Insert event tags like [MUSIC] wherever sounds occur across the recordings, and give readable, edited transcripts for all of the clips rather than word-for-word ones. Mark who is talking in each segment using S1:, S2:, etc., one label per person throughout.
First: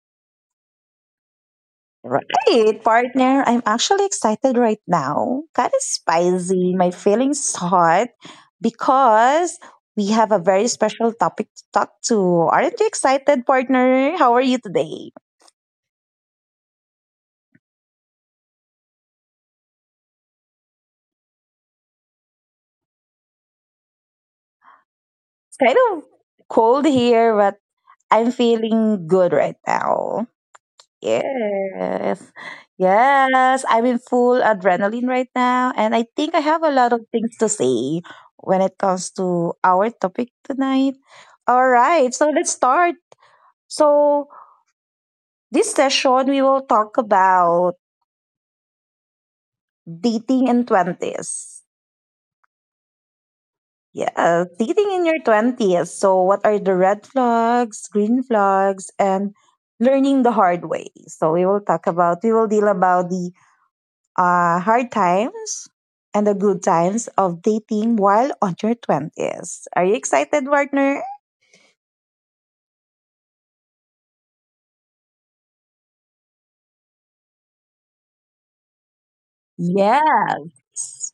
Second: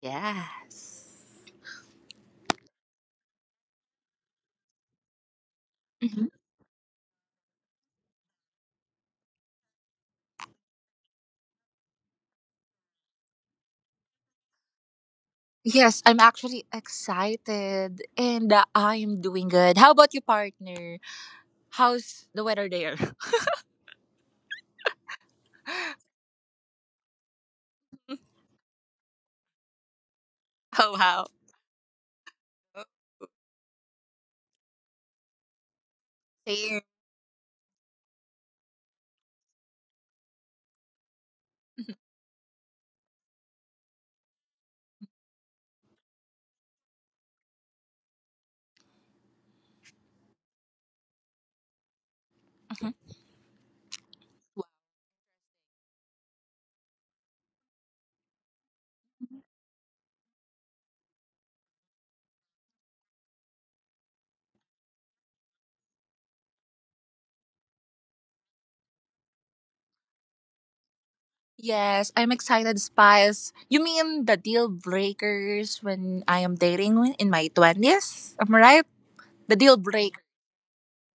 S1: Yes.
S2: Right, partner, I'm actually excited right now. Kind of
S1: Mhm.
S2: spicy, my feelings hot because we have a very special topic to talk to. Aren't you excited, partner? How are you today?
S1: Yes, I'm actually excited and I'm doing good. How about you, partner? How's the weather there? [LAUGHS]
S2: It's kind of cold here, but I'm feeling good right now.
S1: Oh wow.
S2: Yes. Yes. I'm in full adrenaline right now. And I think I have a
S1: Same.
S2: lot of things to say when it comes to our topic tonight. All right. So let's start. So, this session, we will talk about dating in 20s.
S1: Mhm.
S2: Yeah, dating in your 20s. So, what are the red flags, green flags, and learning the hard way? So, we will deal about the hard times and the good times of dating while on your 20s. Are you excited, partner?
S1: Yes, I'm excited, Spice. You mean the deal breakers when I am dating in my 20s? Am I right? The deal break.
S2: Yes.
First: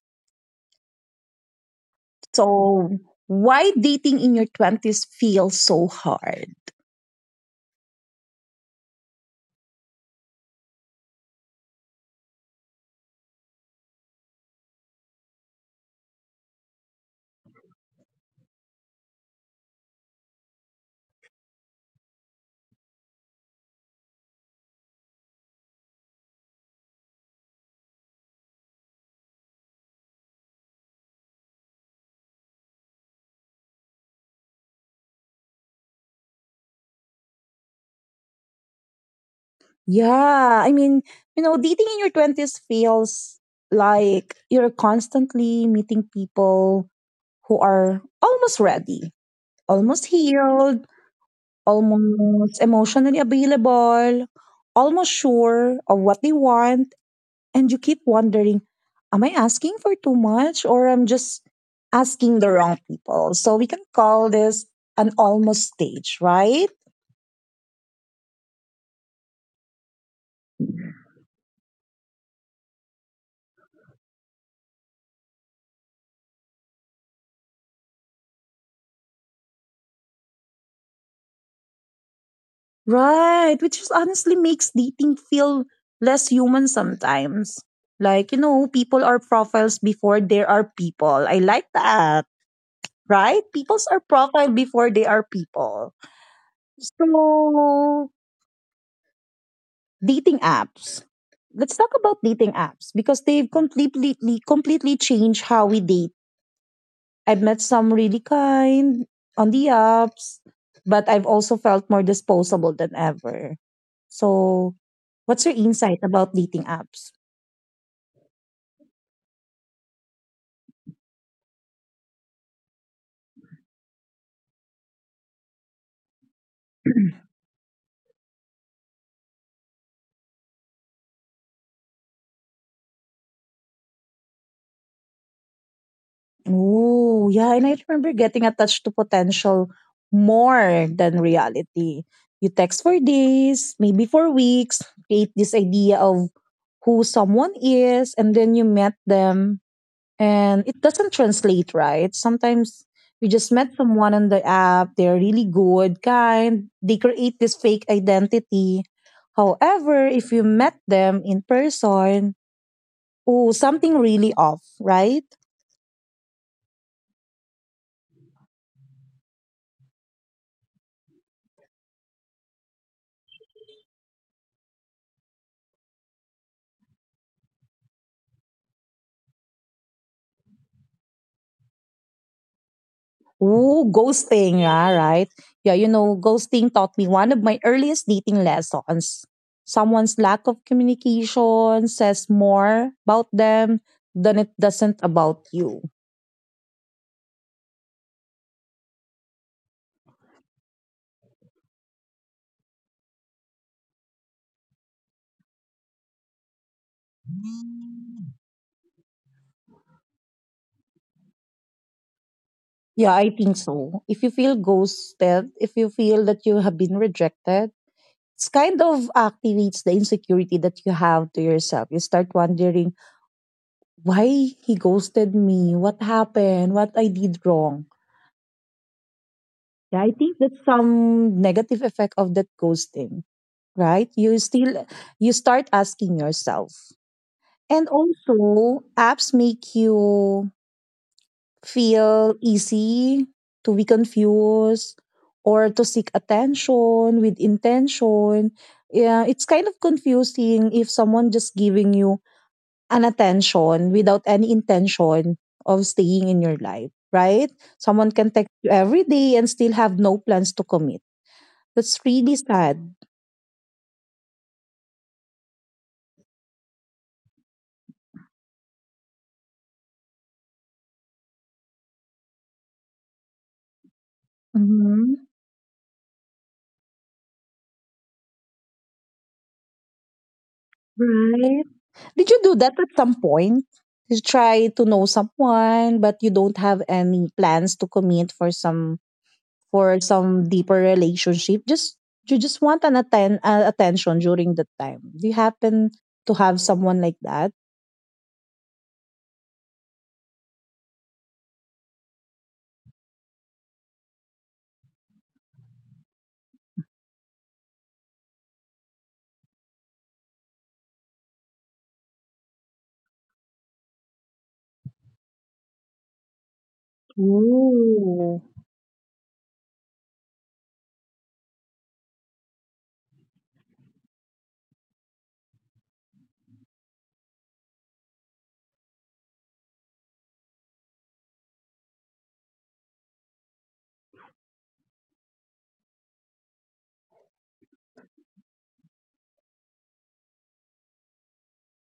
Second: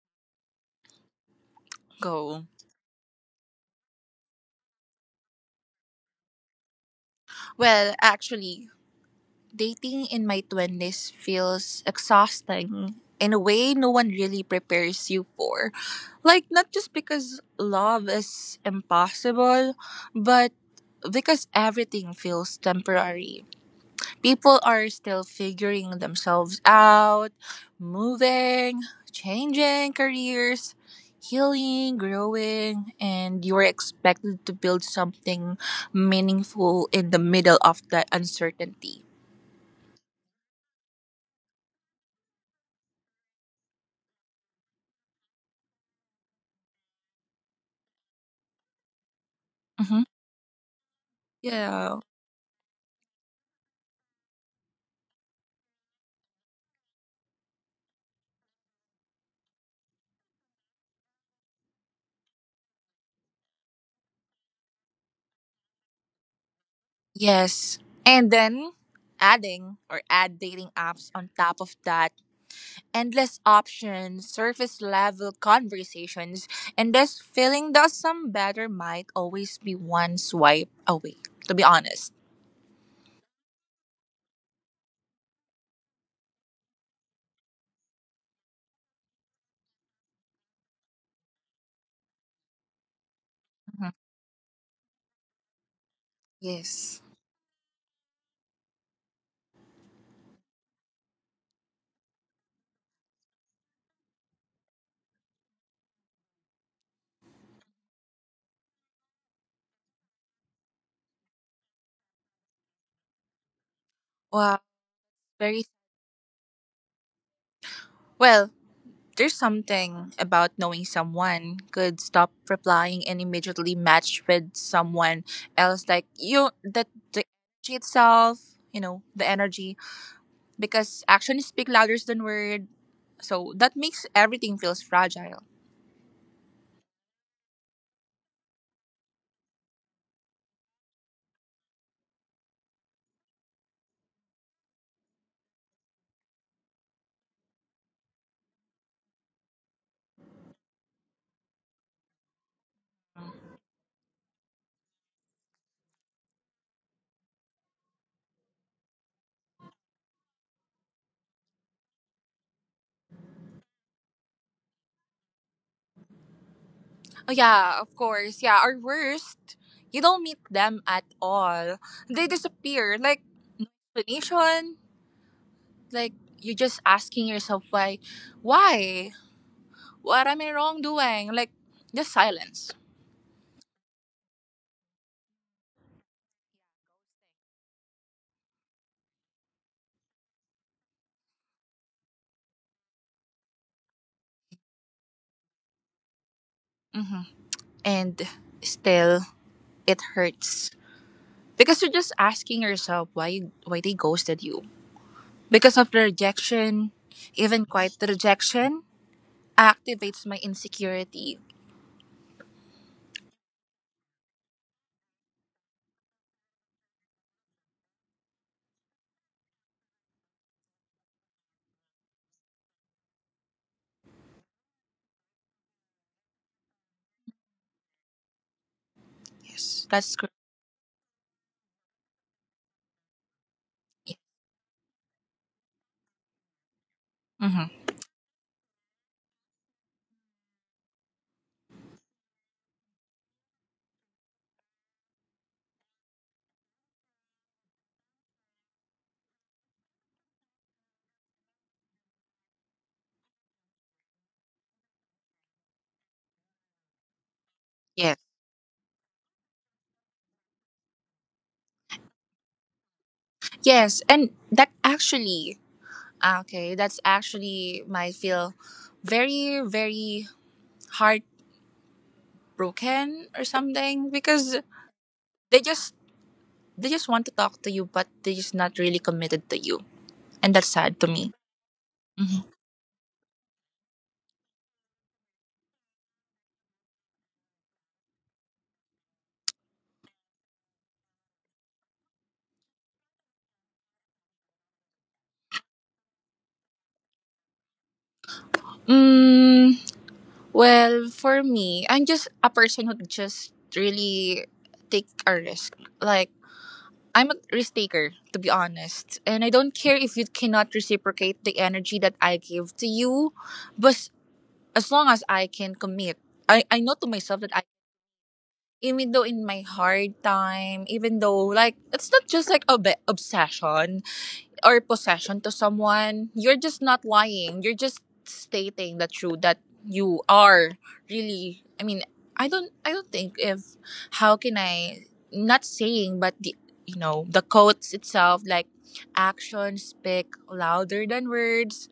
S1: Go.
S2: So, why dating in your 20s feels so hard?
S1: Well, actually, dating in my 20s feels exhausting in a way no one really prepares you for. Like, not just because love is impossible, but because everything feels temporary. People are still figuring themselves out, moving, changing careers, healing, growing, and you're expected to build something meaningful in the middle of that uncertainty.
S2: Yeah, I mean, dating in your 20s feels like you're constantly meeting people who are almost ready,
S1: Mm-hmm.
S2: almost healed,
S1: Yeah.
S2: almost emotionally available, almost sure of what they want. And you keep wondering, am I asking for too much or I'm just asking the wrong people? So we can call this an almost stage, right?
S1: Yes. And then adding or add dating apps on top of that, endless options, surface level conversations, and this feeling that some better might always be one swipe away, to be honest.
S2: Right, which is honestly makes dating feel less human sometimes. Like, people are profiles before there are people. I like that, right?
S1: Mhm.
S2: Peoples are profile before they are people.
S1: Yes.
S2: So, dating apps. Let's talk about dating apps because they've completely changed how we date. I've met some really kind on the apps, but I've also felt more disposable than ever.
S1: Wow.
S2: So, what's your
S1: Very
S2: insight about dating apps?
S1: well. There's something about knowing someone could stop replying and immediately match with someone else. Like you, that the energy itself, you know, the energy because actions speak louder than words. So that makes everything feels fragile.
S2: Oh, yeah, and I remember getting attached to potential more than reality. You text for days, maybe for weeks, create this idea of who someone is, and then you met them, and it doesn't translate, right? Sometimes you just met someone on the app, they're really good, kind, they create this fake identity. However, if you met them in person, oh, something really off, right?
S1: Oh yeah, of course. Yeah, or worst, you don't meet them at all. They disappear. Like explanation. Like you're just asking yourself why? What am I wrong doing? Like just silence.
S2: Ooh, ghosting, yeah, right? Yeah, ghosting taught me one of my earliest dating lessons. Someone's lack of communication says more about them than it doesn't about you.
S1: Hmm. And still, it hurts because you're just asking yourself why they ghosted you because of the rejection, even quiet rejection activates my insecurity.
S2: Yeah, I think so. If you feel ghosted, if you feel that you have been rejected, it's kind of activates the insecurity that you have to yourself. You start wondering why he ghosted me, what happened, what I did wrong.
S1: Yes.
S2: Yeah,
S1: That's
S2: I
S1: correct.
S2: think that's some negative effect of that ghosting, right? You start asking yourself. And
S1: Mm-hmm.
S2: also apps make you feel easy to be confused or to seek attention with intention. Yeah, it's kind of confusing if someone just giving you an attention without any intention of staying in your life, right? Someone
S1: Yes.
S2: can text you every day and still have no plans to commit, that's really sad.
S1: Yes, and that actually, ah, okay, that's actually might feel very, very heartbroken or something because
S2: Hmm.
S1: they just they just want to talk to you, but they're just not really committed to you, and that's sad to me.
S2: Right. Did
S1: Mhm.
S2: you do that at some point? You try to know someone, but you don't have any plans to commit for some deeper relationship. Just you just want attention during that time. Do you happen to have someone like that?
S1: Mm, well, for me, I'm just a person who just really take a risk. Like I'm a risk taker, to be honest. And I don't care if you cannot reciprocate the energy that I give to you, but as long as I can commit, I know to myself that I,
S2: Ooh.
S1: even though in my hard time, even though like, it's not just like a obsession, or possession to someone, you're just not lying. You're just stating the truth that you are really. I mean, I don't. I don't think if how can I not saying, but the you know the quotes itself like actions speak louder than words.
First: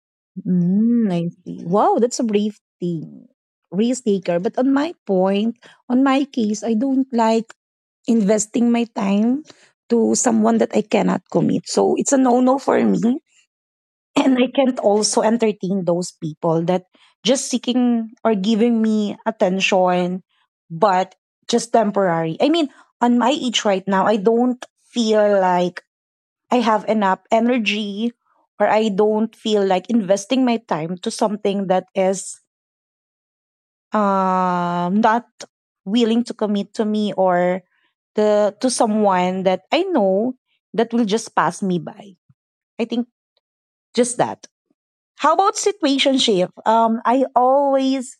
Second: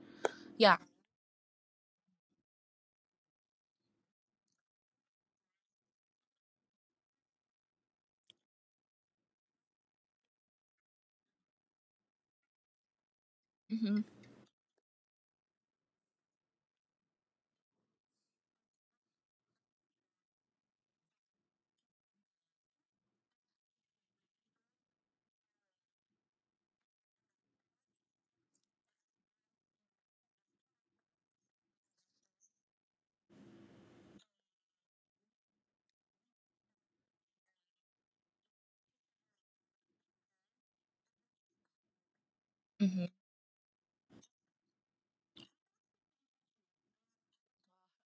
S1: Yeah.
S2: Mm, I see. Wow, that's a brave thing. Risk taker. But on my case, I don't like investing my time to someone that I cannot commit. So it's a no no for me. [LAUGHS]
S1: Hmm.
S2: And I can't also entertain those people that just seeking or giving me attention, but just temporary. I mean, on my age right now, I don't feel like I have enough energy or I don't feel like investing my time to something that is not willing to commit to me or the to someone that I know that will just pass me by. I think
S1: Hmm.
S2: just that. How about situationship? I always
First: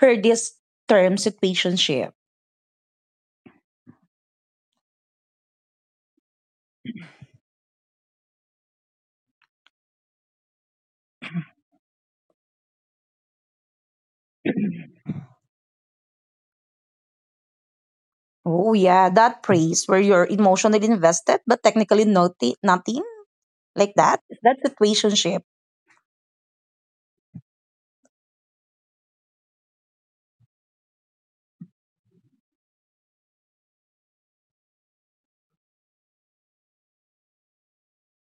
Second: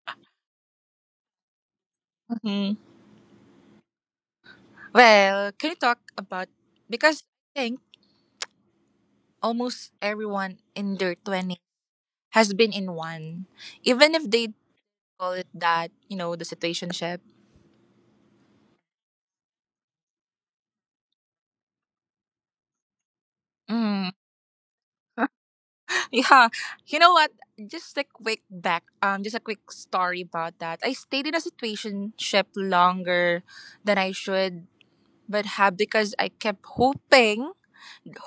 S2: heard this term situationship.
S1: Hmm. Well, can you talk about because I think almost everyone in their twenties has been in one even if they call it that, you know, the situationship.
S2: Oh yeah, that praise where you're emotionally invested but technically nothing like
S1: Mm.
S2: that. Is that situationship?
S1: [LAUGHS] Yeah, you know what? Just a quick back, just a quick story about that. I stayed in a situation ship longer than I should, but have because I kept hoping,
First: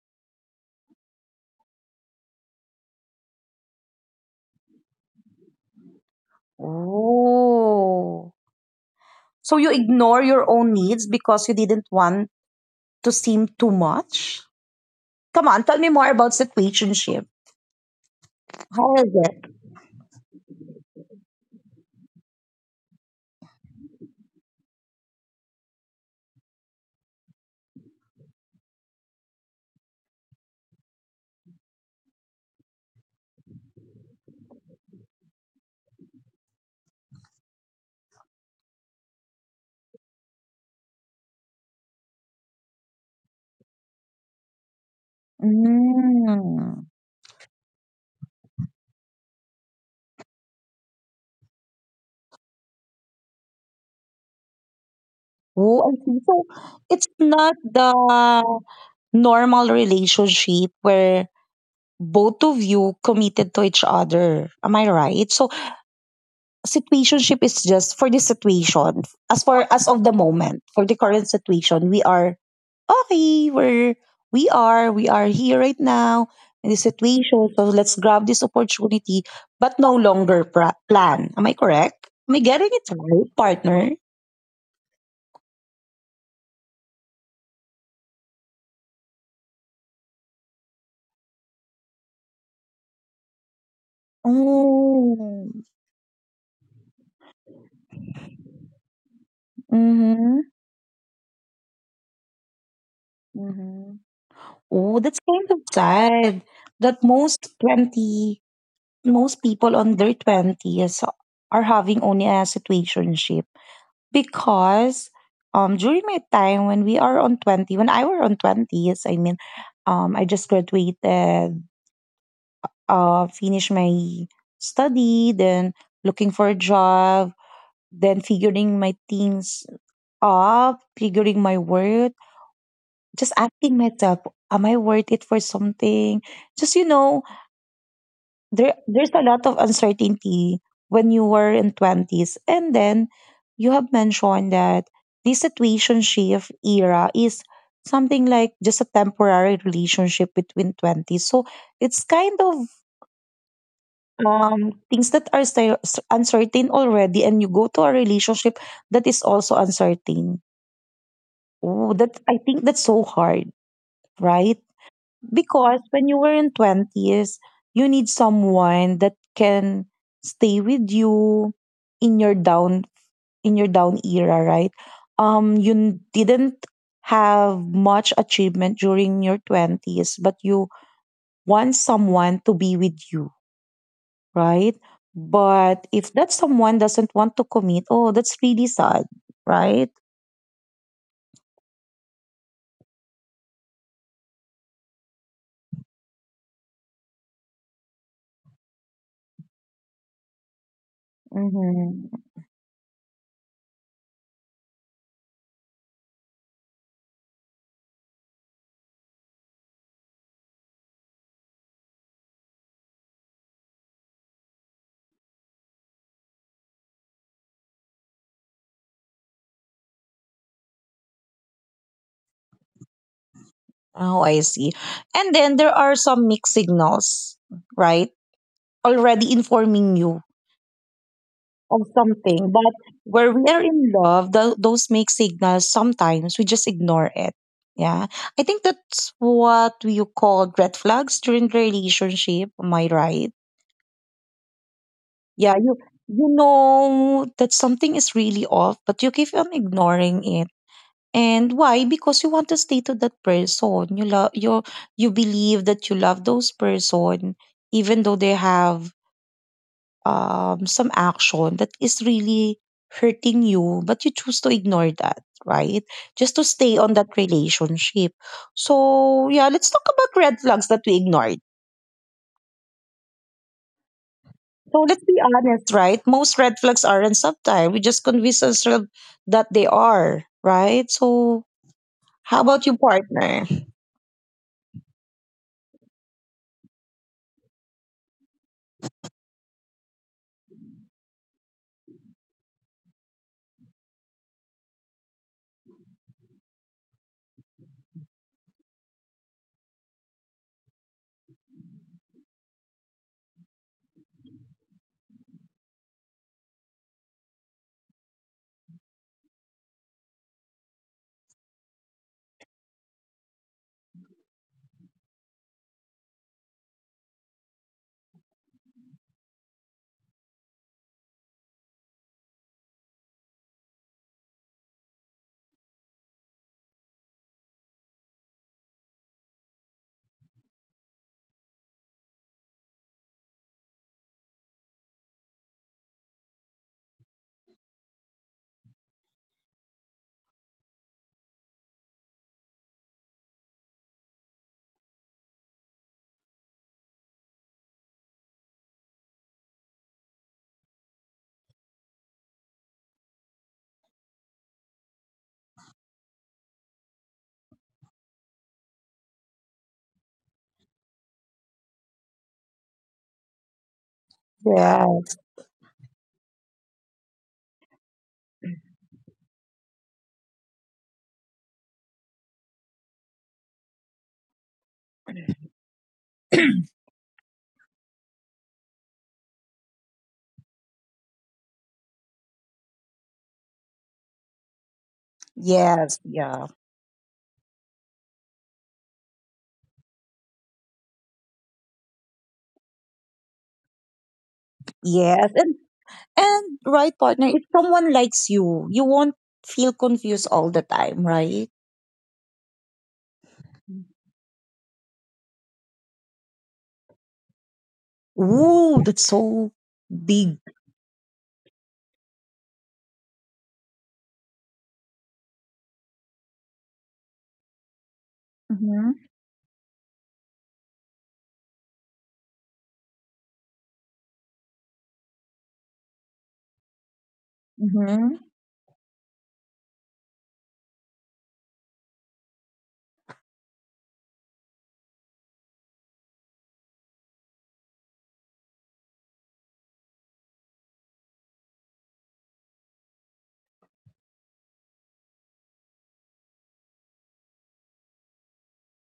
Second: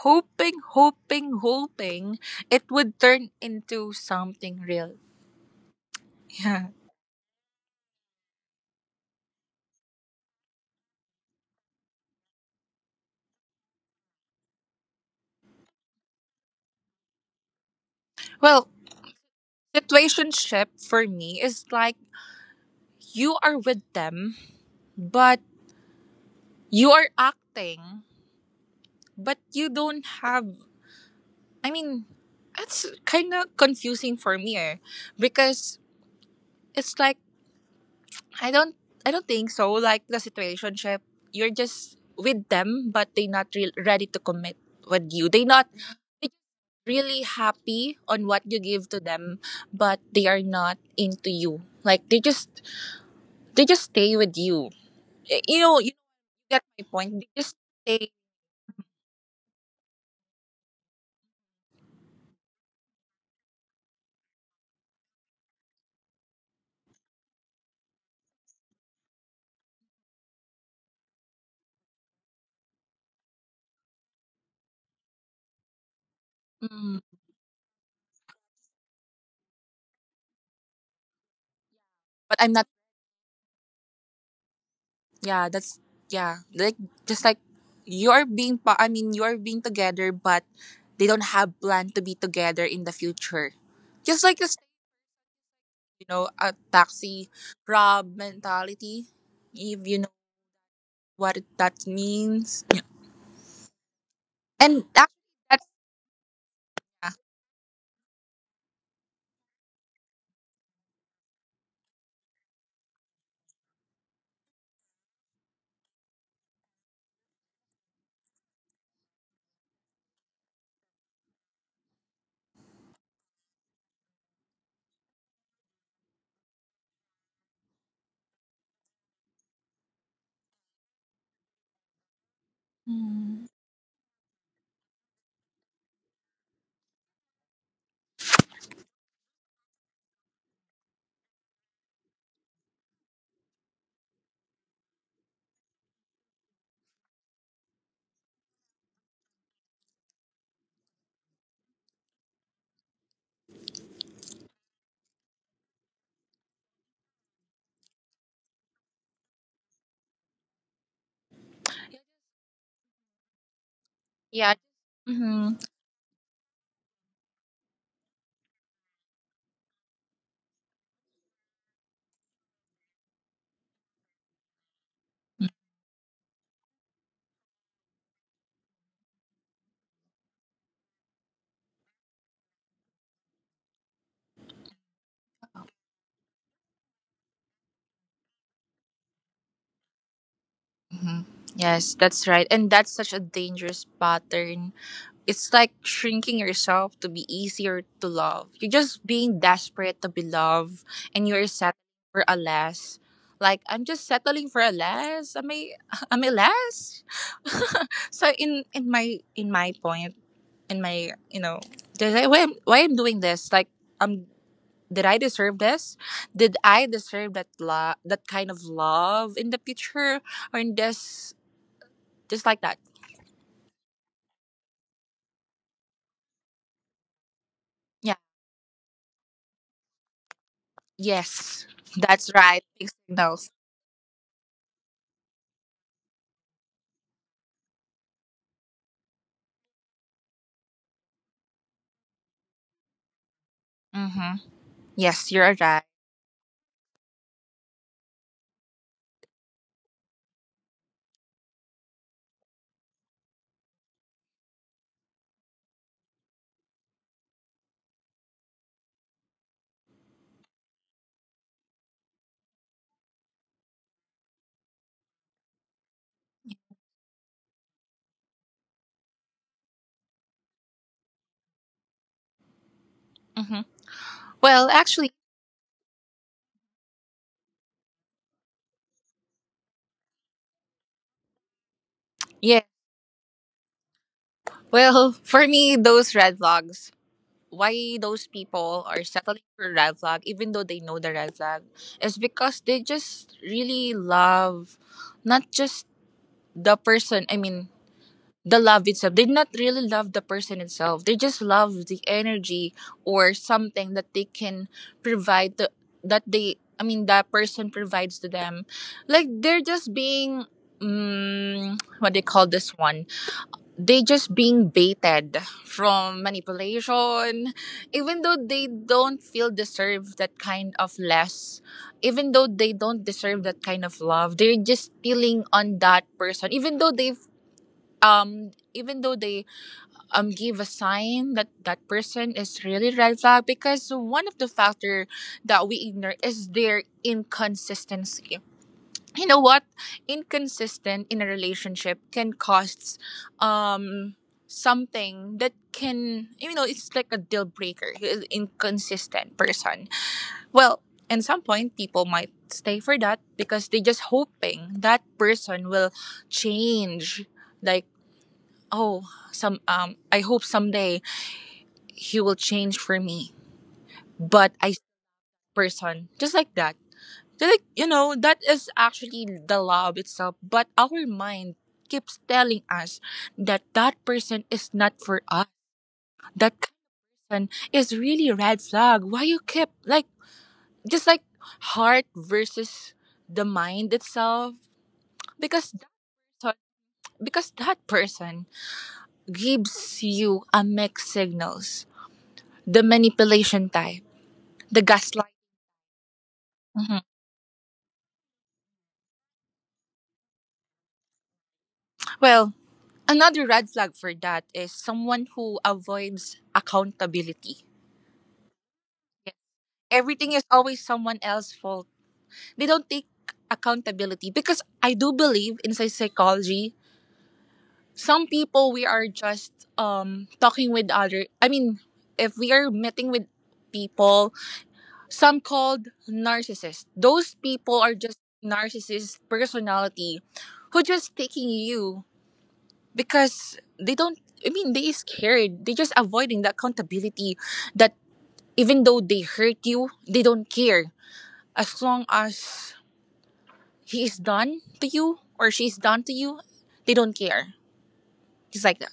S1: hoping, hoping, hoping it would turn into something real. [LAUGHS] Yeah.
S2: Oh. So you ignore your own needs because you didn't want to seem too much? Come on, tell me more about situationship.
S1: Well,
S2: How is it?
S1: situation ship for me is like you are with them, but you are acting, but you don't have I mean, that's kind of confusing for me eh, because it's like I don't I don't think so like the situationship you're just with them but they not real ready to commit with you. They not they
S2: Mm.
S1: really happy on what you give to them but they are not into you. Like they just stay with you. You know,
S2: Oh, I
S1: you
S2: see. So
S1: get my
S2: it's
S1: point. They
S2: not
S1: just stay.
S2: the normal relationship where both of you committed to each other. Am I right? So situationship is just for the situation. As of the moment, for the current situation, we are okay. We are here right now in the
S1: Mm,
S2: situation. So let's grab this opportunity, but no longer plan. Am I correct? Am I
S1: but I'm
S2: getting
S1: not.
S2: it right, partner?
S1: Yeah, that's yeah. Like just like you're being I mean you're being together but they don't have plan to be together in the future. Just like this
S2: Oh,
S1: you know, a taxi rob mentality if you know
S2: mm-hmm,
S1: what that means.
S2: mm-hmm.
S1: And
S2: Oh,
S1: that,
S2: that's kind of
S1: that's
S2: sad that
S1: yeah.
S2: most 20 most people on their 20s are having only a situationship because during my time, when we are on 20 when I were on 20s, I mean, I just graduated, finished my study, then looking for a job, then figuring my things up, figuring my worth, just
S1: Mm,
S2: asking myself am I worth it for something. Just there's a lot of uncertainty when you were in 20s. And then you have mentioned that this situationship era is something like just a temporary relationship between 20s, so it's kind of things that are uncertain already, and you go to a relationship that is also uncertain. Oh, that I think that's so hard, right?
S1: yeah. Mhm.
S2: Because when you were in 20s, you need someone that can stay with you in your down in your down era, right? You didn't have much achievement during your 20s, but you want someone to be with you, right? But if that someone doesn't want to commit, oh, that's really sad, right?
S1: Mhm. Yes, that's right. And that's such a dangerous pattern. It's like shrinking yourself to be easier to love. You're just being desperate to be loved and you're
S2: Mm-hmm.
S1: settling for a less. Like I'm just settling for a less. Am I [LAUGHS] am I less? [LAUGHS] So in my point, in my you know why I'm doing this? Like um did I deserve this? Did I deserve that love, that kind of love in the future or in this just like that?
S2: Oh, I see. And then there are some mixed signals, right?
S1: Yeah.
S2: Already informing you
S1: Yes.
S2: of
S1: That's
S2: something.
S1: right.
S2: But
S1: Big
S2: where we
S1: signals.
S2: are in love, those mixed signals, sometimes we just ignore it. Yeah. I think that's what you call red flags during the relationship. Am I right?
S1: Mm-hmm. Yes, you're
S2: Yeah.
S1: right.
S2: You know that something is really off, but you keep on ignoring it. And why? Because you want to stay to that person. You believe that you love those person, even though they have some action that is really hurting you, but you choose to ignore that, right? Just to stay on that relationship. So yeah, let's talk about red flags that we ignored.
S1: Mm-hmm. Well,
S2: So let's
S1: actually,
S2: be honest, right? Most red flags aren't subtle. We just convince ourselves that they are, right? So how
S1: yeah.
S2: about you, partner?
S1: Well, [LAUGHS] for me, those red flags, why those people are settling for red flag, even though they know the red flag, is because they just really love not just the person, I mean, the love itself. They not really love the person itself. They just love the energy or something that they can provide to that they I mean that person provides to them. Like they're just being what they call this one. They just being baited from manipulation. Even though they don't feel deserve that kind of less, even though they don't deserve that kind of love, they're just stealing on that person. Even though they give a sign that that person is really red flag because one of the factor that we ignore is their inconsistency. You know what inconsistent in a relationship can cost um something that can you know it's like a deal breaker. He's inconsistent person. Well, at some point people might stay for that because they just hoping that person will change. Like oh some I hope someday he will change for me but I
S2: Yeah.
S1: person just like that. Just like you know that is actually the love itself but our mind keeps telling us that that person is not for us, that person is really red flag. Why you keep like just like heart versus the mind itself because
S2: Yes. Yeah.
S1: person- that person gives you a mixed signals, the manipulation type. The gaslight.
S2: Yes. And right,
S1: Mhm.
S2: partner, if someone likes you, you won't feel confused all the time, right?
S1: Well, another red flag for that is someone who avoids accountability.
S2: Ooh, that's
S1: Yeah.
S2: so
S1: Everything is
S2: big.
S1: always someone else's fault. They don't take accountability because I do believe in psychology, some people we
S2: Mm-hmm.
S1: are just talking with other. I mean, if we are meeting with people, some called narcissists. Those people are just
S2: Mm-hmm.
S1: narcissist personality who just taking you because they don't I mean they scared, they just avoiding the accountability that even though they hurt you they don't care. As long as he is done to you or she is done to you they don't care. It's like that.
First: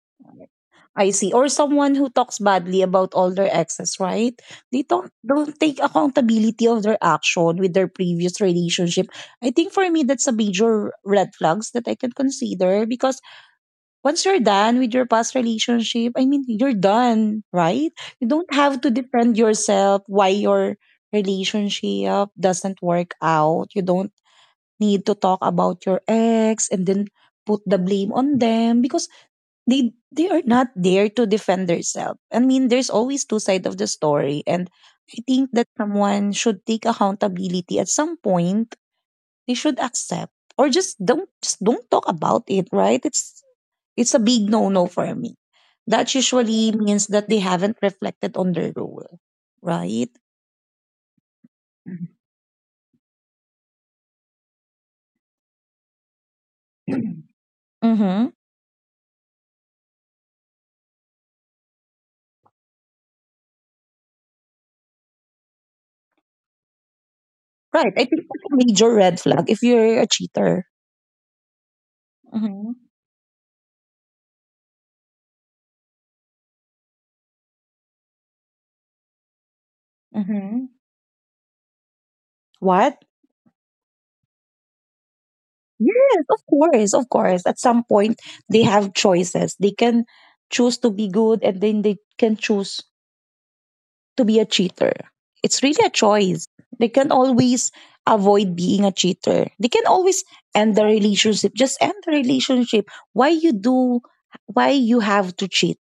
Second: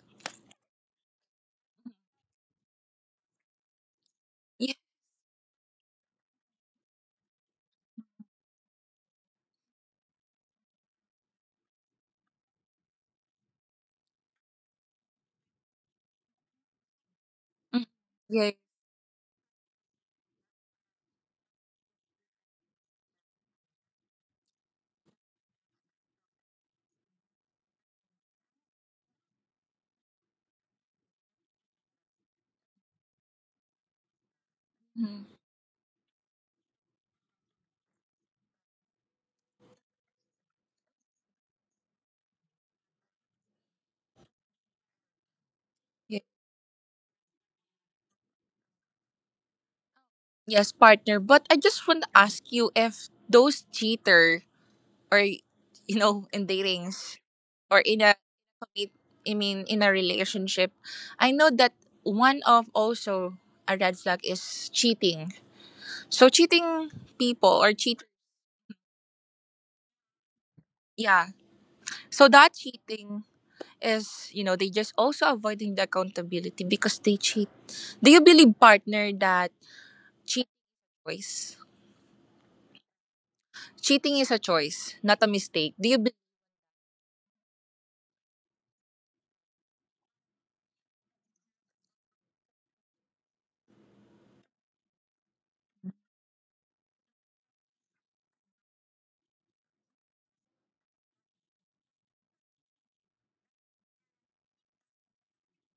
S2: I see. Or someone who talks badly about all their exes, right?
S1: Yeah.
S2: They don't take accountability of their action with their previous relationship. I think for me that's a major red flags that I can consider because once you're done with your past relationship, I mean, you're done,
S1: Mm,
S2: right? You don't
S1: yeah.
S2: have to defend yourself why your relationship doesn't work out. You don't need to talk about your ex and then put the blame on them because they are not there to defend themselves. I mean, there's always two sides of the story, and I
S1: Mhm,
S2: think that someone should take accountability at some point. They should accept or just don't talk about it, right? It's a big no-no for me. That
S1: yeah.
S2: usually means that they haven't reflected on their role, right?
S1: Yes partner, but I just want to ask you if those cheaters or you know in datings or in a
S2: Mm-hmm.
S1: commit- I mean in a relationship, I know that one of also a red flag is cheating. So cheating people or
S2: Right. I
S1: cheat.
S2: think that's a major red flag if you're a cheater.
S1: Yeah, so that
S2: Mm-hmm.
S1: cheating is you know they just also avoiding the accountability because they cheat. Do you believe partner that cheat
S2: Mm-hmm.
S1: is choice,
S2: What?
S1: cheating is a choice not a mistake, do you.
S2: Yes, of course, of course. At some point, they have choices. They can choose to be good, and then they can choose to be a cheater. It's really a choice. They can always avoid being a cheater. They can always end the relationship. Just end the relationship. Why you do why you have to cheat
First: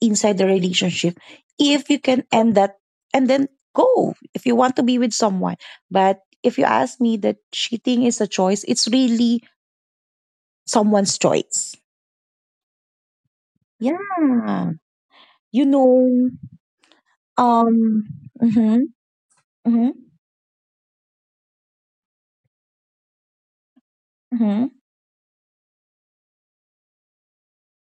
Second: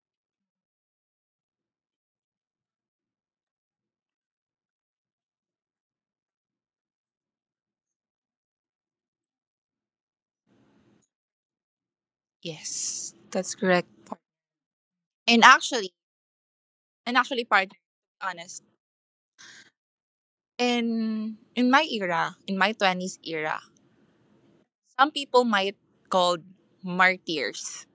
S2: inside the relationship if you can end that and then go if you want to be with someone. But if you ask me that cheating is a choice, it's really someone's choice.
S1: Yes, that's correct.
S2: Yeah.
S1: And
S2: You
S1: actually,
S2: know,
S1: and actually,
S2: um
S1: partner, honest,
S2: mhm, mhm,
S1: in my era, in my twenties era,
S2: mhm,
S1: some people might called martyrs.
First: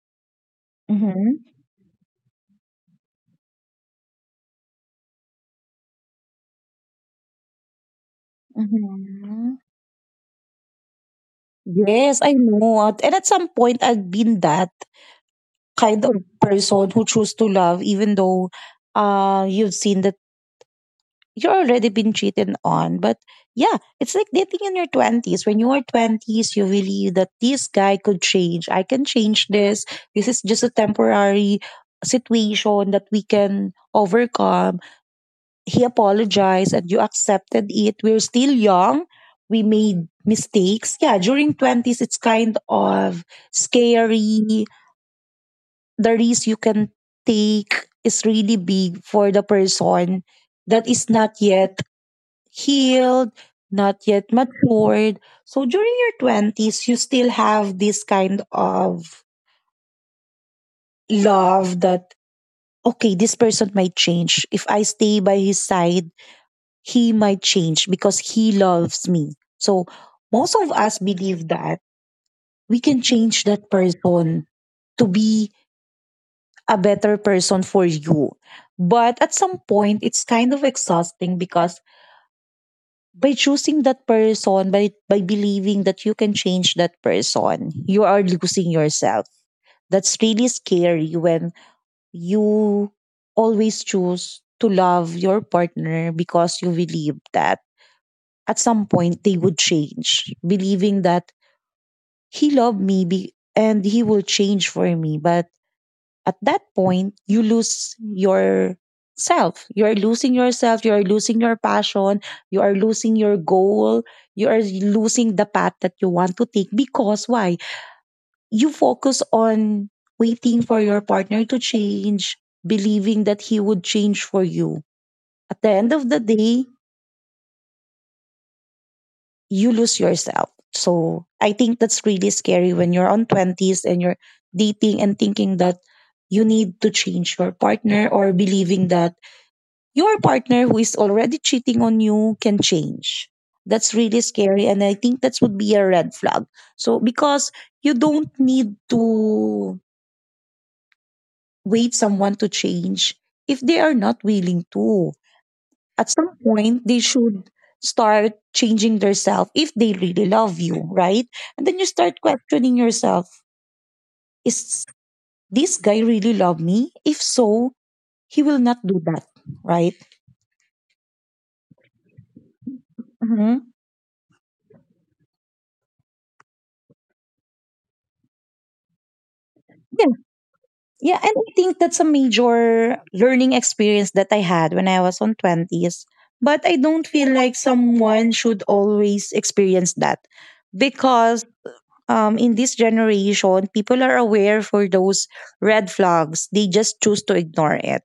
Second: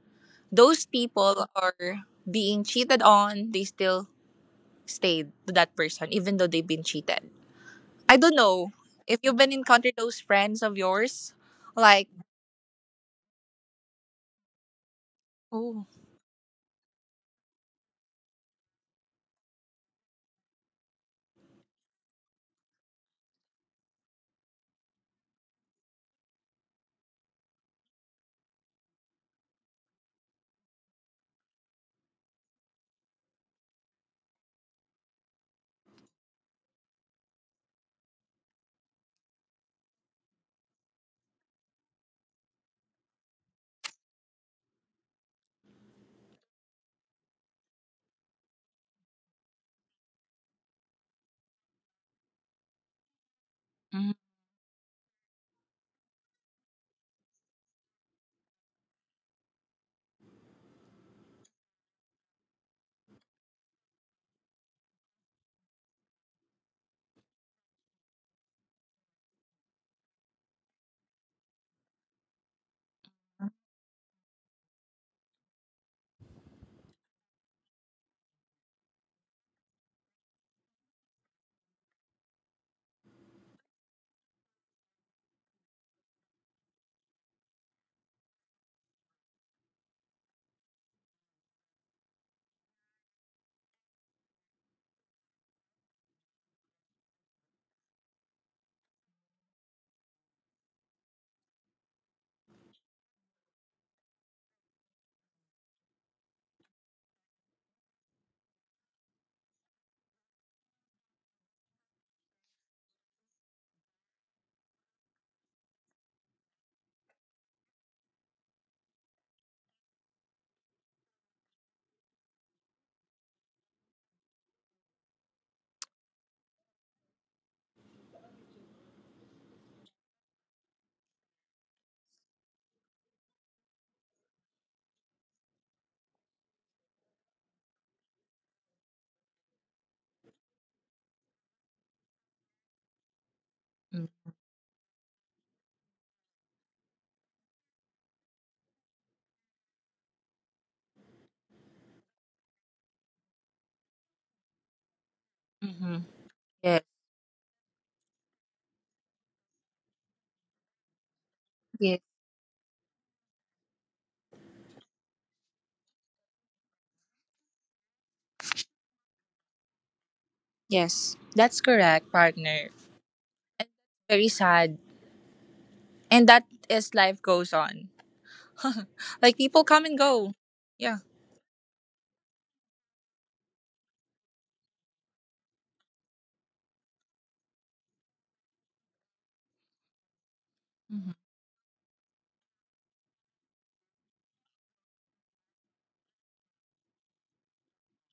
S1: Those
S2: mhm.
S1: people are being cheated on. They still stayed to that person, even though they've been cheated. I don't know if you've been
S2: Mhm.
S1: encountered those friends of yours, like
S2: Yes, I know. And at some point, I've been that
S1: oh,
S2: kind of person who choose to love, even though you've seen that you're already been cheated on. But yeah, it's like dating in your 20s. When you are 20s, you believe that this guy could change. I can change this. This is just a temporary situation that we can overcome. He apologized and you accepted it. We're still young. We made mistakes. Yeah, during 20s, it's kind of scary. The risk you can take is really big for the person that is not yet healed, not
S1: mm-hmm,
S2: yet matured. So during your 20s, you still have this kind of love that, okay, this person might change. If I stay by his side, he might change because he loves me. So most of us believe that we can change that person to be a better person for you. But at some point, it's kind of exhausting because by choosing that person, by believing that you can change that person, you are losing yourself. That's really scary when you always choose to love your partner because you believe that at some point they would change, believing that he loved me and he will change for me. But at that point, you lose your self. You are losing yourself. You are losing your passion. You are losing your goal. You are losing the path that you want to take because why? You focus on waiting for your partner to change, believing that he would change for you. At the end of the day, you lose yourself. So I think that's really scary when you're on 20s and you're dating and thinking that you need to change your partner or believing that your partner who is already cheating on you can change. That's really scary. And I think that would be a red flag. So because you don't need to wait someone to change if they are not willing to,
S1: mm-hmm.
S2: at some
S1: yes,
S2: point they should start changing themselves if they really love you, right? And then you
S1: yes,
S2: start questioning yourself, is this guy really love me? If so, he will not do that, right?
S1: yes, that's correct, partner.
S2: Hmm.
S1: Very sad, and that is life goes on. [LAUGHS] Like people come and
S2: Yeah,
S1: go. Yeah.
S2: yeah, and I think that's a major learning experience that I had when I was on twenties. But I don't feel like someone should always experience that
S1: Hmm.
S2: because in this generation, people are aware for those red flags. They just choose to ignore it.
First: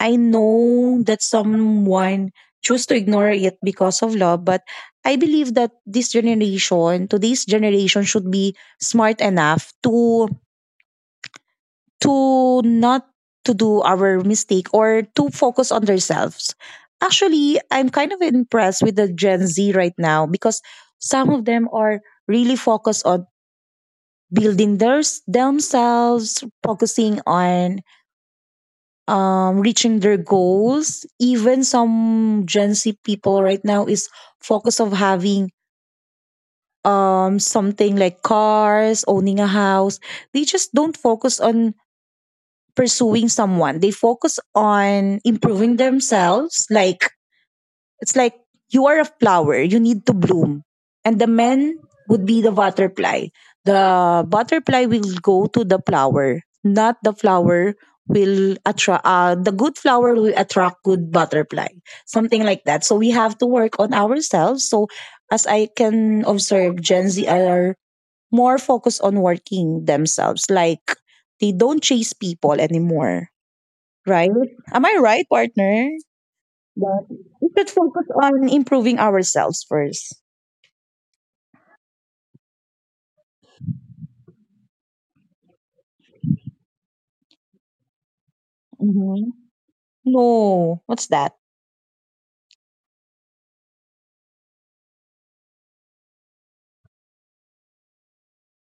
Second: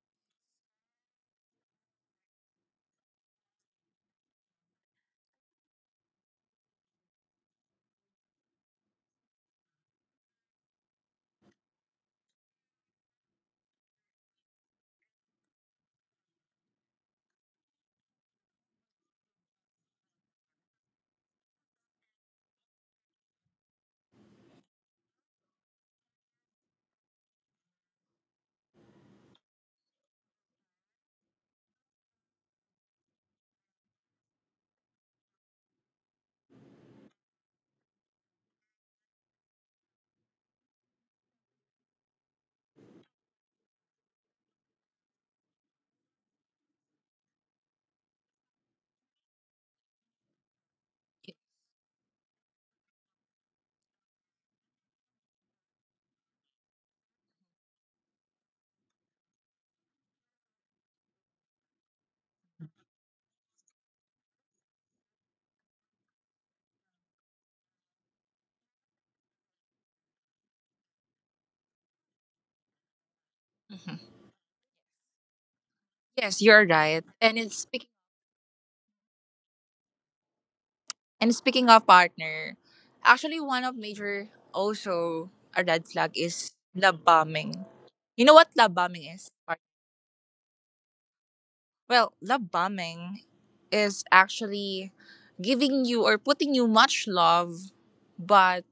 S2: I know that someone choose to ignore it because of love, but I believe that this generation, today's generation, should be smart enough to not to do our mistake or to focus on themselves. Actually, I'm kind of impressed with the Gen Z right now because some of them are really focused on building their themselves, focusing on reaching their goals. Even some Gen Z people right now is focused of having something like cars, owning a house. They just don't focus on pursuing someone. They focus on improving themselves, like it's like you are a flower, you need to bloom. And the men would be the butterfly. The butterfly will go to the flower, not the good flower will attract good butterfly, something like that, so we have to work on ourselves. So as I can observe, Gen Z are more focused on working themselves, like they don't chase people anymore,
S1: Mhm.
S2: right? Am I right, partner?
S1: Yes, you're right.
S2: But
S1: And
S2: we
S1: it's
S2: should
S1: speaking.
S2: focus on improving ourselves first.
S1: And speaking of partner, actually one of major also a red flag is love bombing. You know what love bombing is?
S2: Mhm.
S1: Mark?
S2: No, what's that?
S1: Well, love bombing is actually giving you or putting you much love but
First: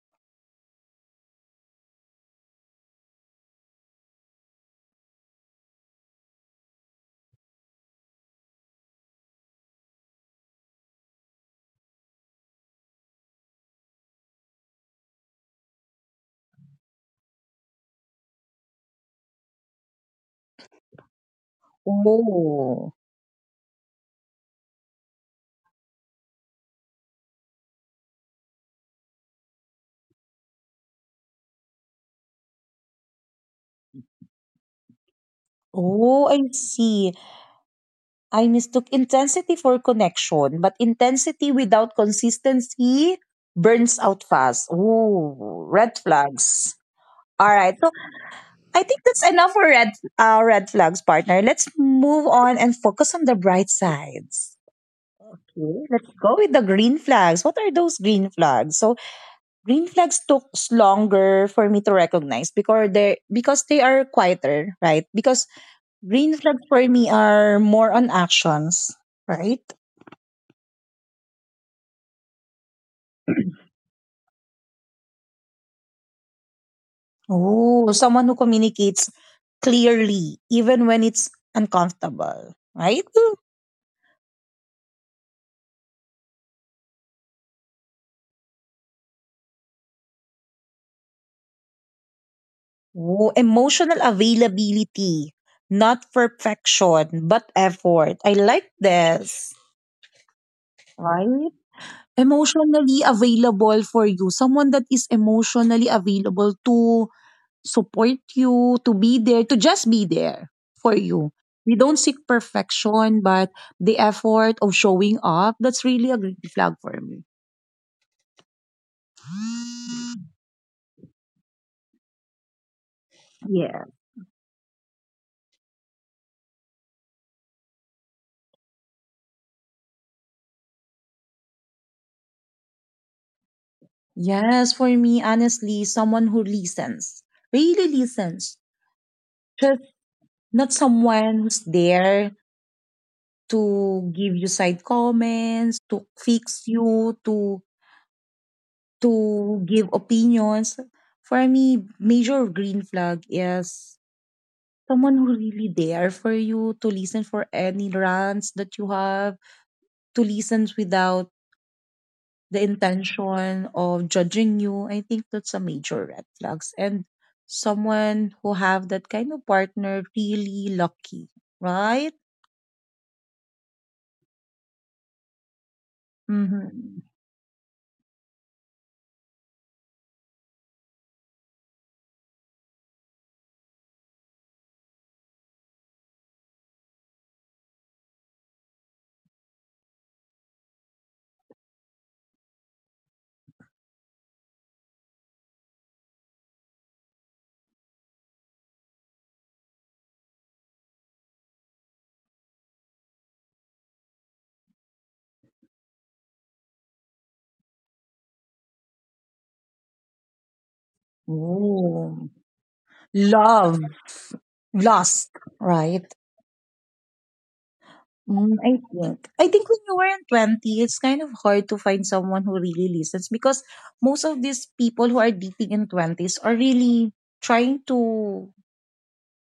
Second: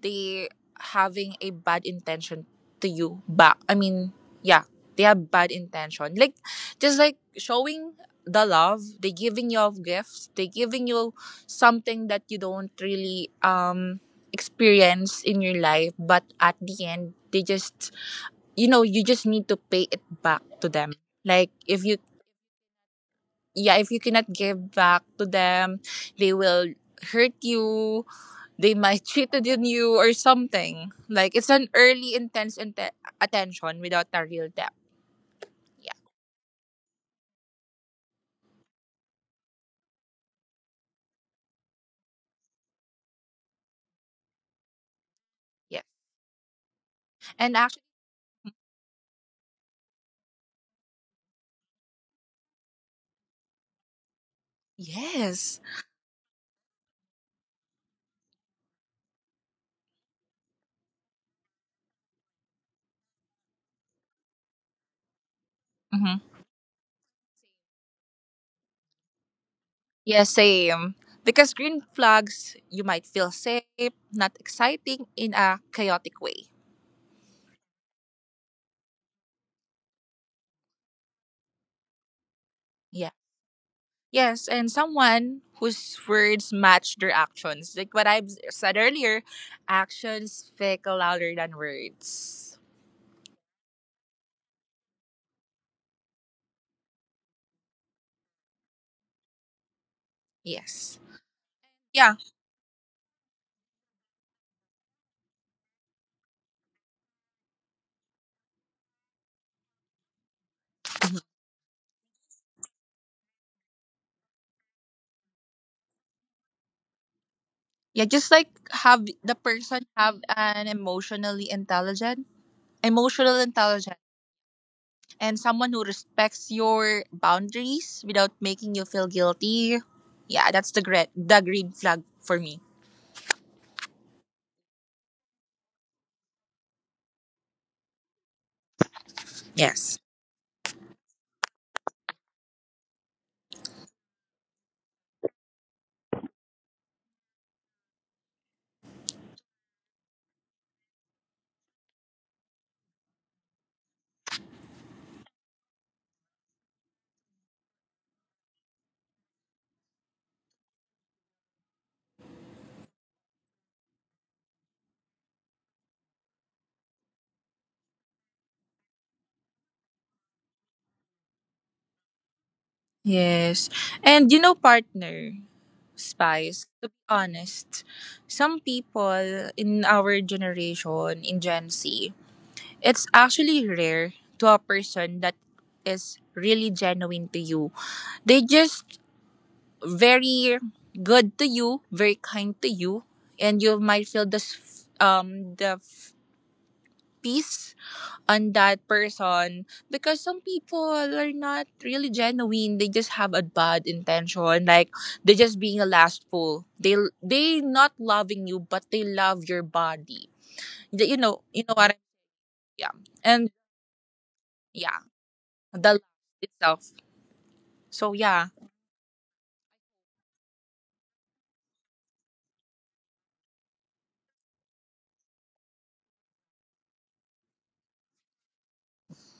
S1: they having a bad intention to you back. I mean, yeah, they have bad intention. Like just like showing the love, they giving you gifts, they giving you something that you don't really experience in your life, but at the end they just you know, you just need to pay it back to them. Like if you
S2: Oh.
S1: yeah, if you cannot give back to them, they will hurt you, they might cheated on you or something. Like it's an early intense attention without a real depth. Yeah,
S2: Oh, I see. I mistook intensity for connection, but intensity without consistency burns out fast. Oh,
S1: yeah.
S2: red flags. All
S1: And actually,
S2: right. So I think that's enough for red flags, partner. Let's move on and focus on the bright sides.
S1: yes,
S2: Okay. Let's go with the green flags. What are those green flags? So green flags took longer for me to recognize because they are quieter, right? Because
S1: mm-hmm.
S2: green flags for me are more on actions, right?
S1: Yeah, same. Because green flags, you might feel safe, not exciting in a chaotic way.
S2: Oh, someone who communicates clearly even when it's uncomfortable, right?
S1: Yeah, yes. And someone whose words match their actions, like what I've said earlier, actions speak louder than words.
S2: Oh, emotional availability, not perfection but effort. I like this,
S1: Yes.
S2: right?
S1: Yeah.
S2: Emotionally available for you, someone that is emotionally available to support you, to be there, to just be there for you. We don't seek perfection, but the effort of showing up, that's really a green flag for me.
S1: Yeah, just like have the person have an emotional
S2: Yeah.
S1: intelligent, and someone who respects your boundaries without making you feel guilty. Yeah, that's the green flag for me.
S2: Yes, for me, honestly, someone who listens, really listens. Just
S1: Yes.
S2: not someone who's there to give you side comments, to fix you, to give opinions. For me, major green flag is someone who really there for you to listen for any rants that you have, to listen without the intention of judging you. I think that's a major red flags, and someone who have that kind of partner really lucky, right?
S1: Yes. And you know, partner, Spice, to
S2: mm-hmm.
S1: be honest, some people in our generation, in Gen Z, it's actually rare to a person that is really genuine to you. They just very good to you, very kind to you, and you might feel the peace on that person because some people are not really genuine. They just have a bad intention, like they're just being a lastful. They not loving you, but they love your body. You know what I
S2: Oh.
S1: mean? Yeah, and
S2: Love,
S1: yeah,
S2: lust,
S1: the love
S2: right?
S1: itself. So yeah,
S2: I think when you were in 20, it's kind of hard to find someone who really listens because most of these people who are dating in 20s are really trying to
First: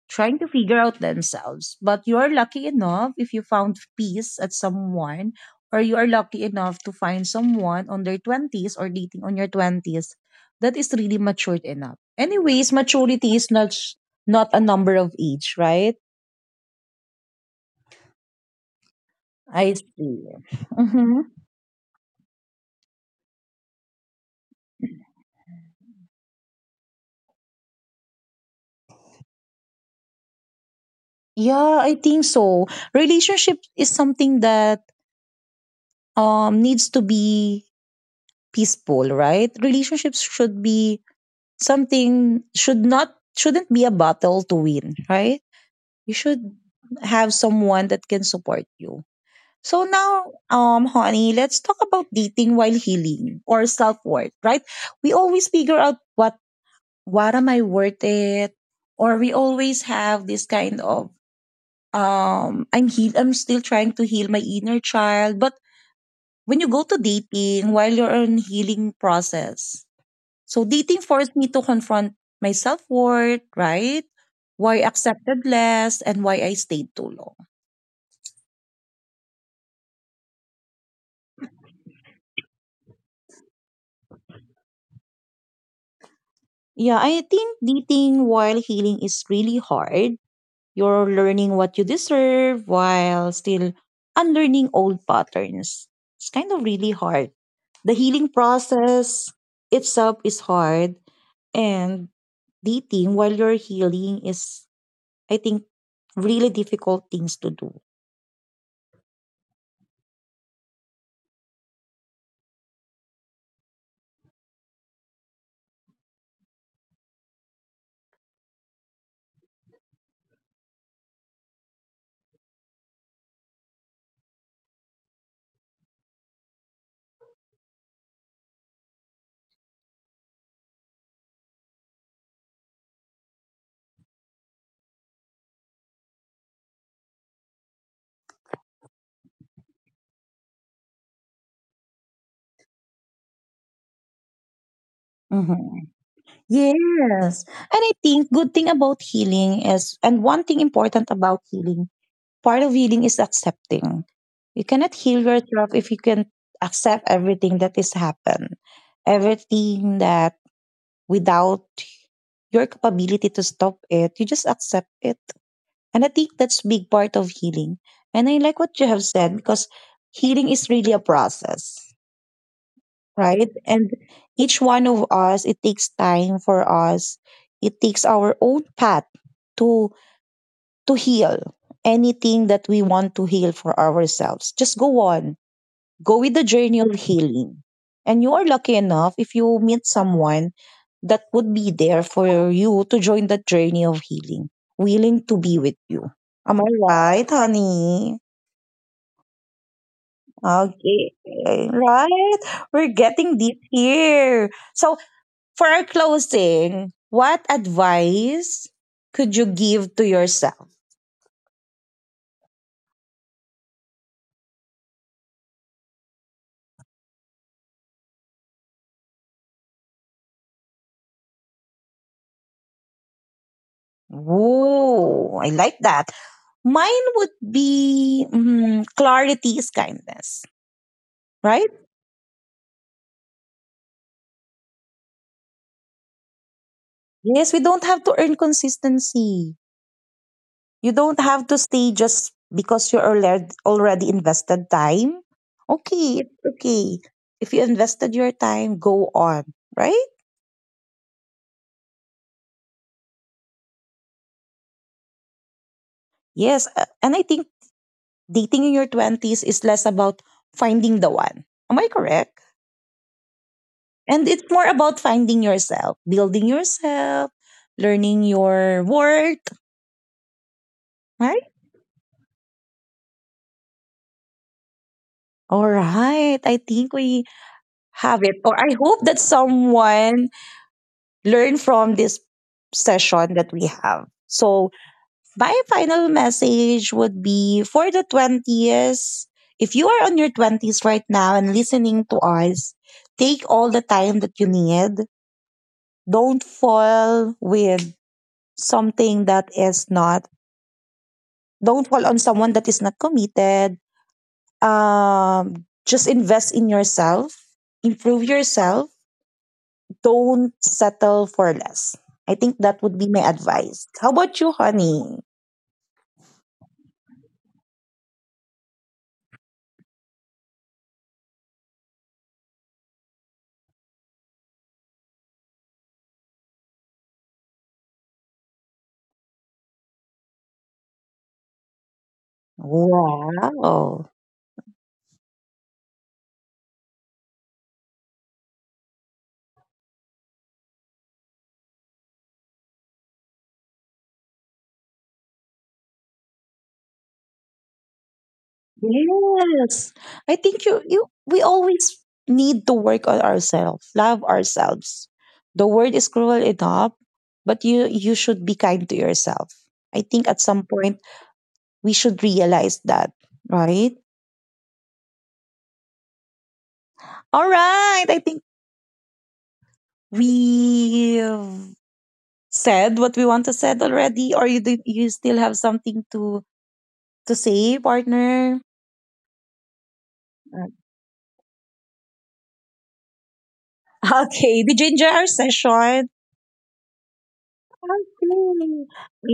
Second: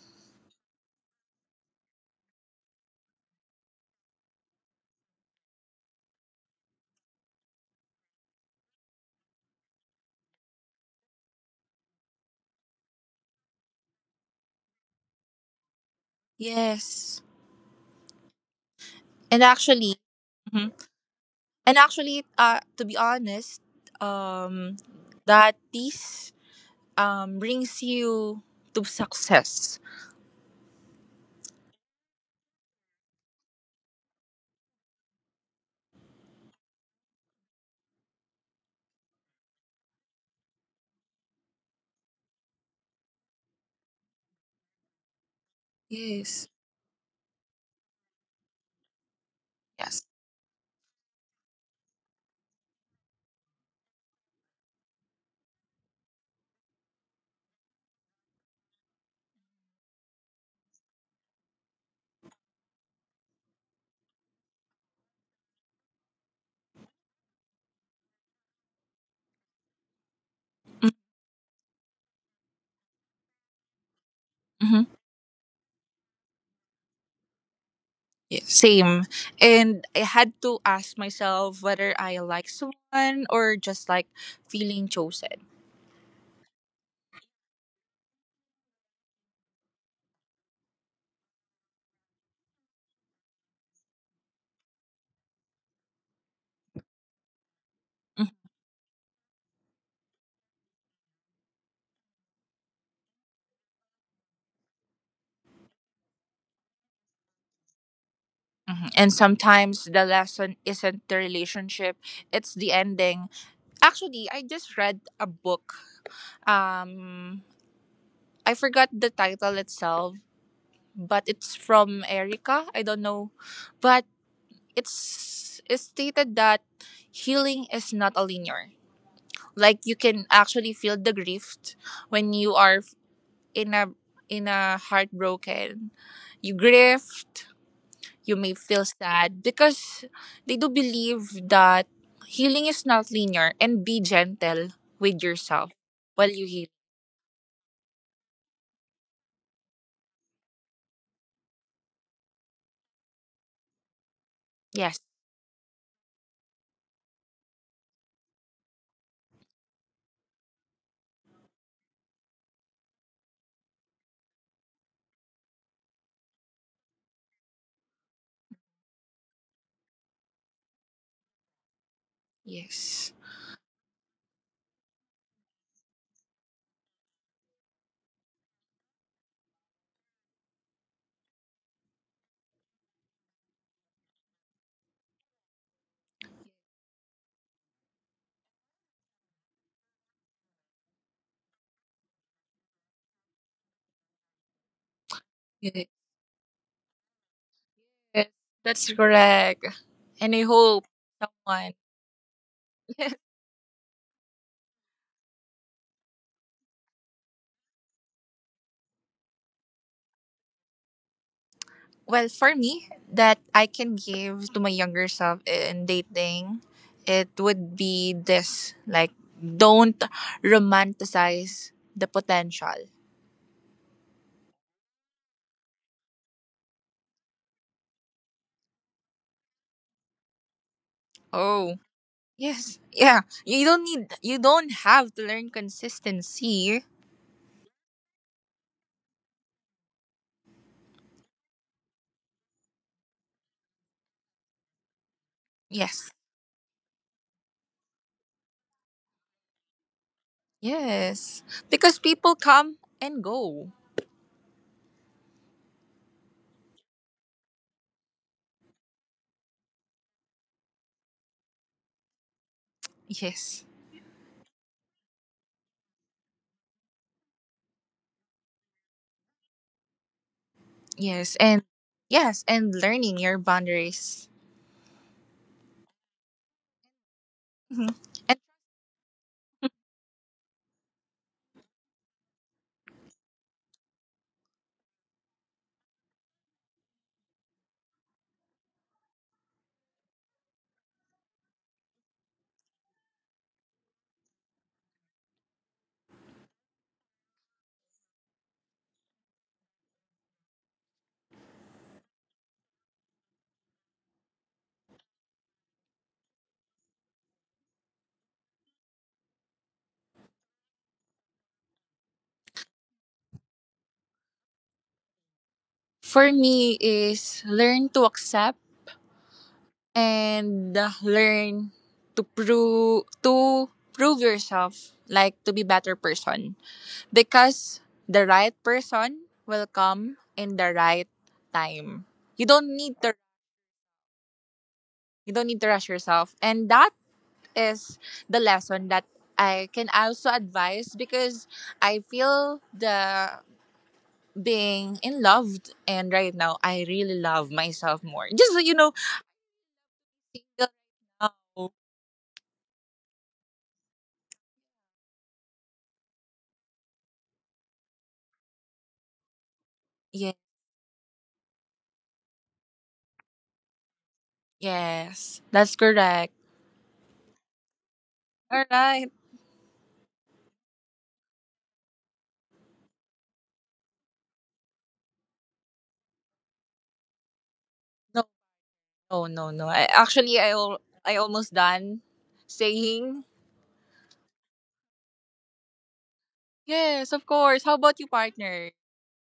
S2: trying to figure out themselves. But you are lucky enough if you found peace at someone, or you are lucky enough to find someone on their 20s or dating on your 20s that is really matured enough. Anyways, maturity is not a number of age, right?
S1: yes, and
S2: I
S1: actually.
S2: see.
S1: Mm-hmm.
S2: Mm-hmm.
S1: And actually, to be honest, um, that peace brings you to success.
S2: Yeah, I think so. Relationship is something that needs to be peaceful, right? Relationships should be something shouldn't be a battle to win, right? You should
S1: Yes.
S2: have someone that can support you. So
S1: Yes.
S2: now, honey, let's talk about dating while healing or self-worth, right? We always figure out what am I worth it? Or we always have this kind of I'm still trying to heal my inner child. But when you go to dating while you're in healing process, so dating forced me to confront my self-worth, right?
S1: Mm-hmm.
S2: Why I accepted less and why I stayed too long.
S1: Yes. Same. And I had to ask myself whether I like someone or just like feeling chosen.
S2: Yeah, I think dating while healing is really hard. You're learning what you deserve while still unlearning old patterns. It's kind of really hard. The healing process itself is hard, and dating while you're healing is, I think, really difficult things to do.
S1: Mhm. And sometimes the lesson isn't the relationship, it's the ending. Actually, I just read a book. Um, I forgot the title itself, but it's from Erica. I don't know, but it's stated that healing is not a linear. Like you can actually feel the grief when you are in a in a heartbroken. You grieved. You may feel sad because they do believe that healing is not linear and be gentle with yourself
S2: Mm-hmm.
S1: while you heal.
S2: Yes. And I think good thing about healing is, and one thing important about healing, part of healing is accepting. You cannot
S1: Yes,
S2: heal yourself if you can accept everything that is happened. Everything that without your capability to stop it, you just accept it. And I think that's big part of healing. And I like what you have said because healing is really a process,
S1: yes,
S2: right? And each one of us, it takes time for us. It takes our own path to to heal anything that we want to heal for ourselves. Just go with the journey of healing. And you are lucky enough if you meet someone that would be there for you to join that journey of healing, willing to be with
S1: yes.
S2: you. Am I right, honey?
S1: That's correct. And I hope
S2: Okay,
S1: someone.
S2: right? We're getting deep here. So, for our closing, what advice could you give to yourself?
S1: Well, for me, that I can give to my younger self in dating, it would be this like, don't romanticize the potential.
S2: Ooh, I like that. Mine would be clarity is kindness, right?
S1: Oh, yes. Yeah. You don't need, you don't have to learn consistency.
S2: Yes, we don't have to earn consistency. You don't have to stay just because you're already invested time.
S1: Yes.
S2: Okay, it's okay. If you invested your time, go on, right?
S1: Yes. Because people come and go.
S2: Yes, and I think dating in your 20s is less about finding the one. Am I correct?
S1: Yes.
S2: And it's more about finding yourself, building yourself, learning your worth,
S1: Yes.
S2: right?
S1: And yes. And learning your boundaries.
S2: All right. I think we
S1: Mhm.
S2: have it.
S1: And
S2: Or I hope that someone learn from this session that we have. So, my final message would be for the 20s, if you are on your 20s right now and listening to us, take all the time that you need. Don't fall with something that is not, don't fall on someone that is not committed. Just invest in yourself, improve yourself, don't settle for less. I think that would be my advice. How about you, honey?
S1: for me, is learn to accept and learn to prove yourself like to be better person because the right person will come in the right time. You don't need to
S2: Wow.
S1: you don't need to rush yourself and that is the lesson that I can also advise because I feel the being in love and right now I really love myself more, just so you know,
S2: Yes. I
S1: single
S2: think you you
S1: now.
S2: we always need to work on ourselves, love ourselves. The world is cruel enough, but you should be kind to yourself. I
S1: Yeah.
S2: think at some point we should realize that, right?
S1: Yes, that's correct.
S2: All right. I think
S1: Alright.
S2: we've said what we want to said already, or you do, you still have something to say,
S1: No,
S2: partner?
S1: no. I, actually,
S2: [LAUGHS]
S1: I almost done saying.
S2: Okay, did you enjoy our session?
S1: Yes, of course. How about you, partner?
S2: Okay.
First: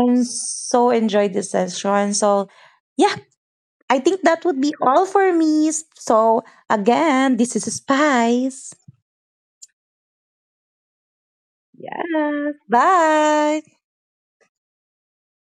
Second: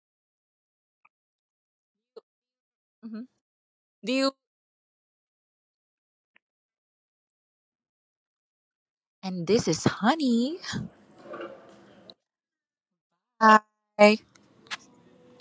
S2: I so enjoyed this session. So, yeah,
S1: Mhm.
S2: I
S1: Do
S2: think
S1: you?
S2: that would be all for me. So, again, this is Spice.
S1: And this is honey.
S2: Yeah. Bye.
S1: Hi.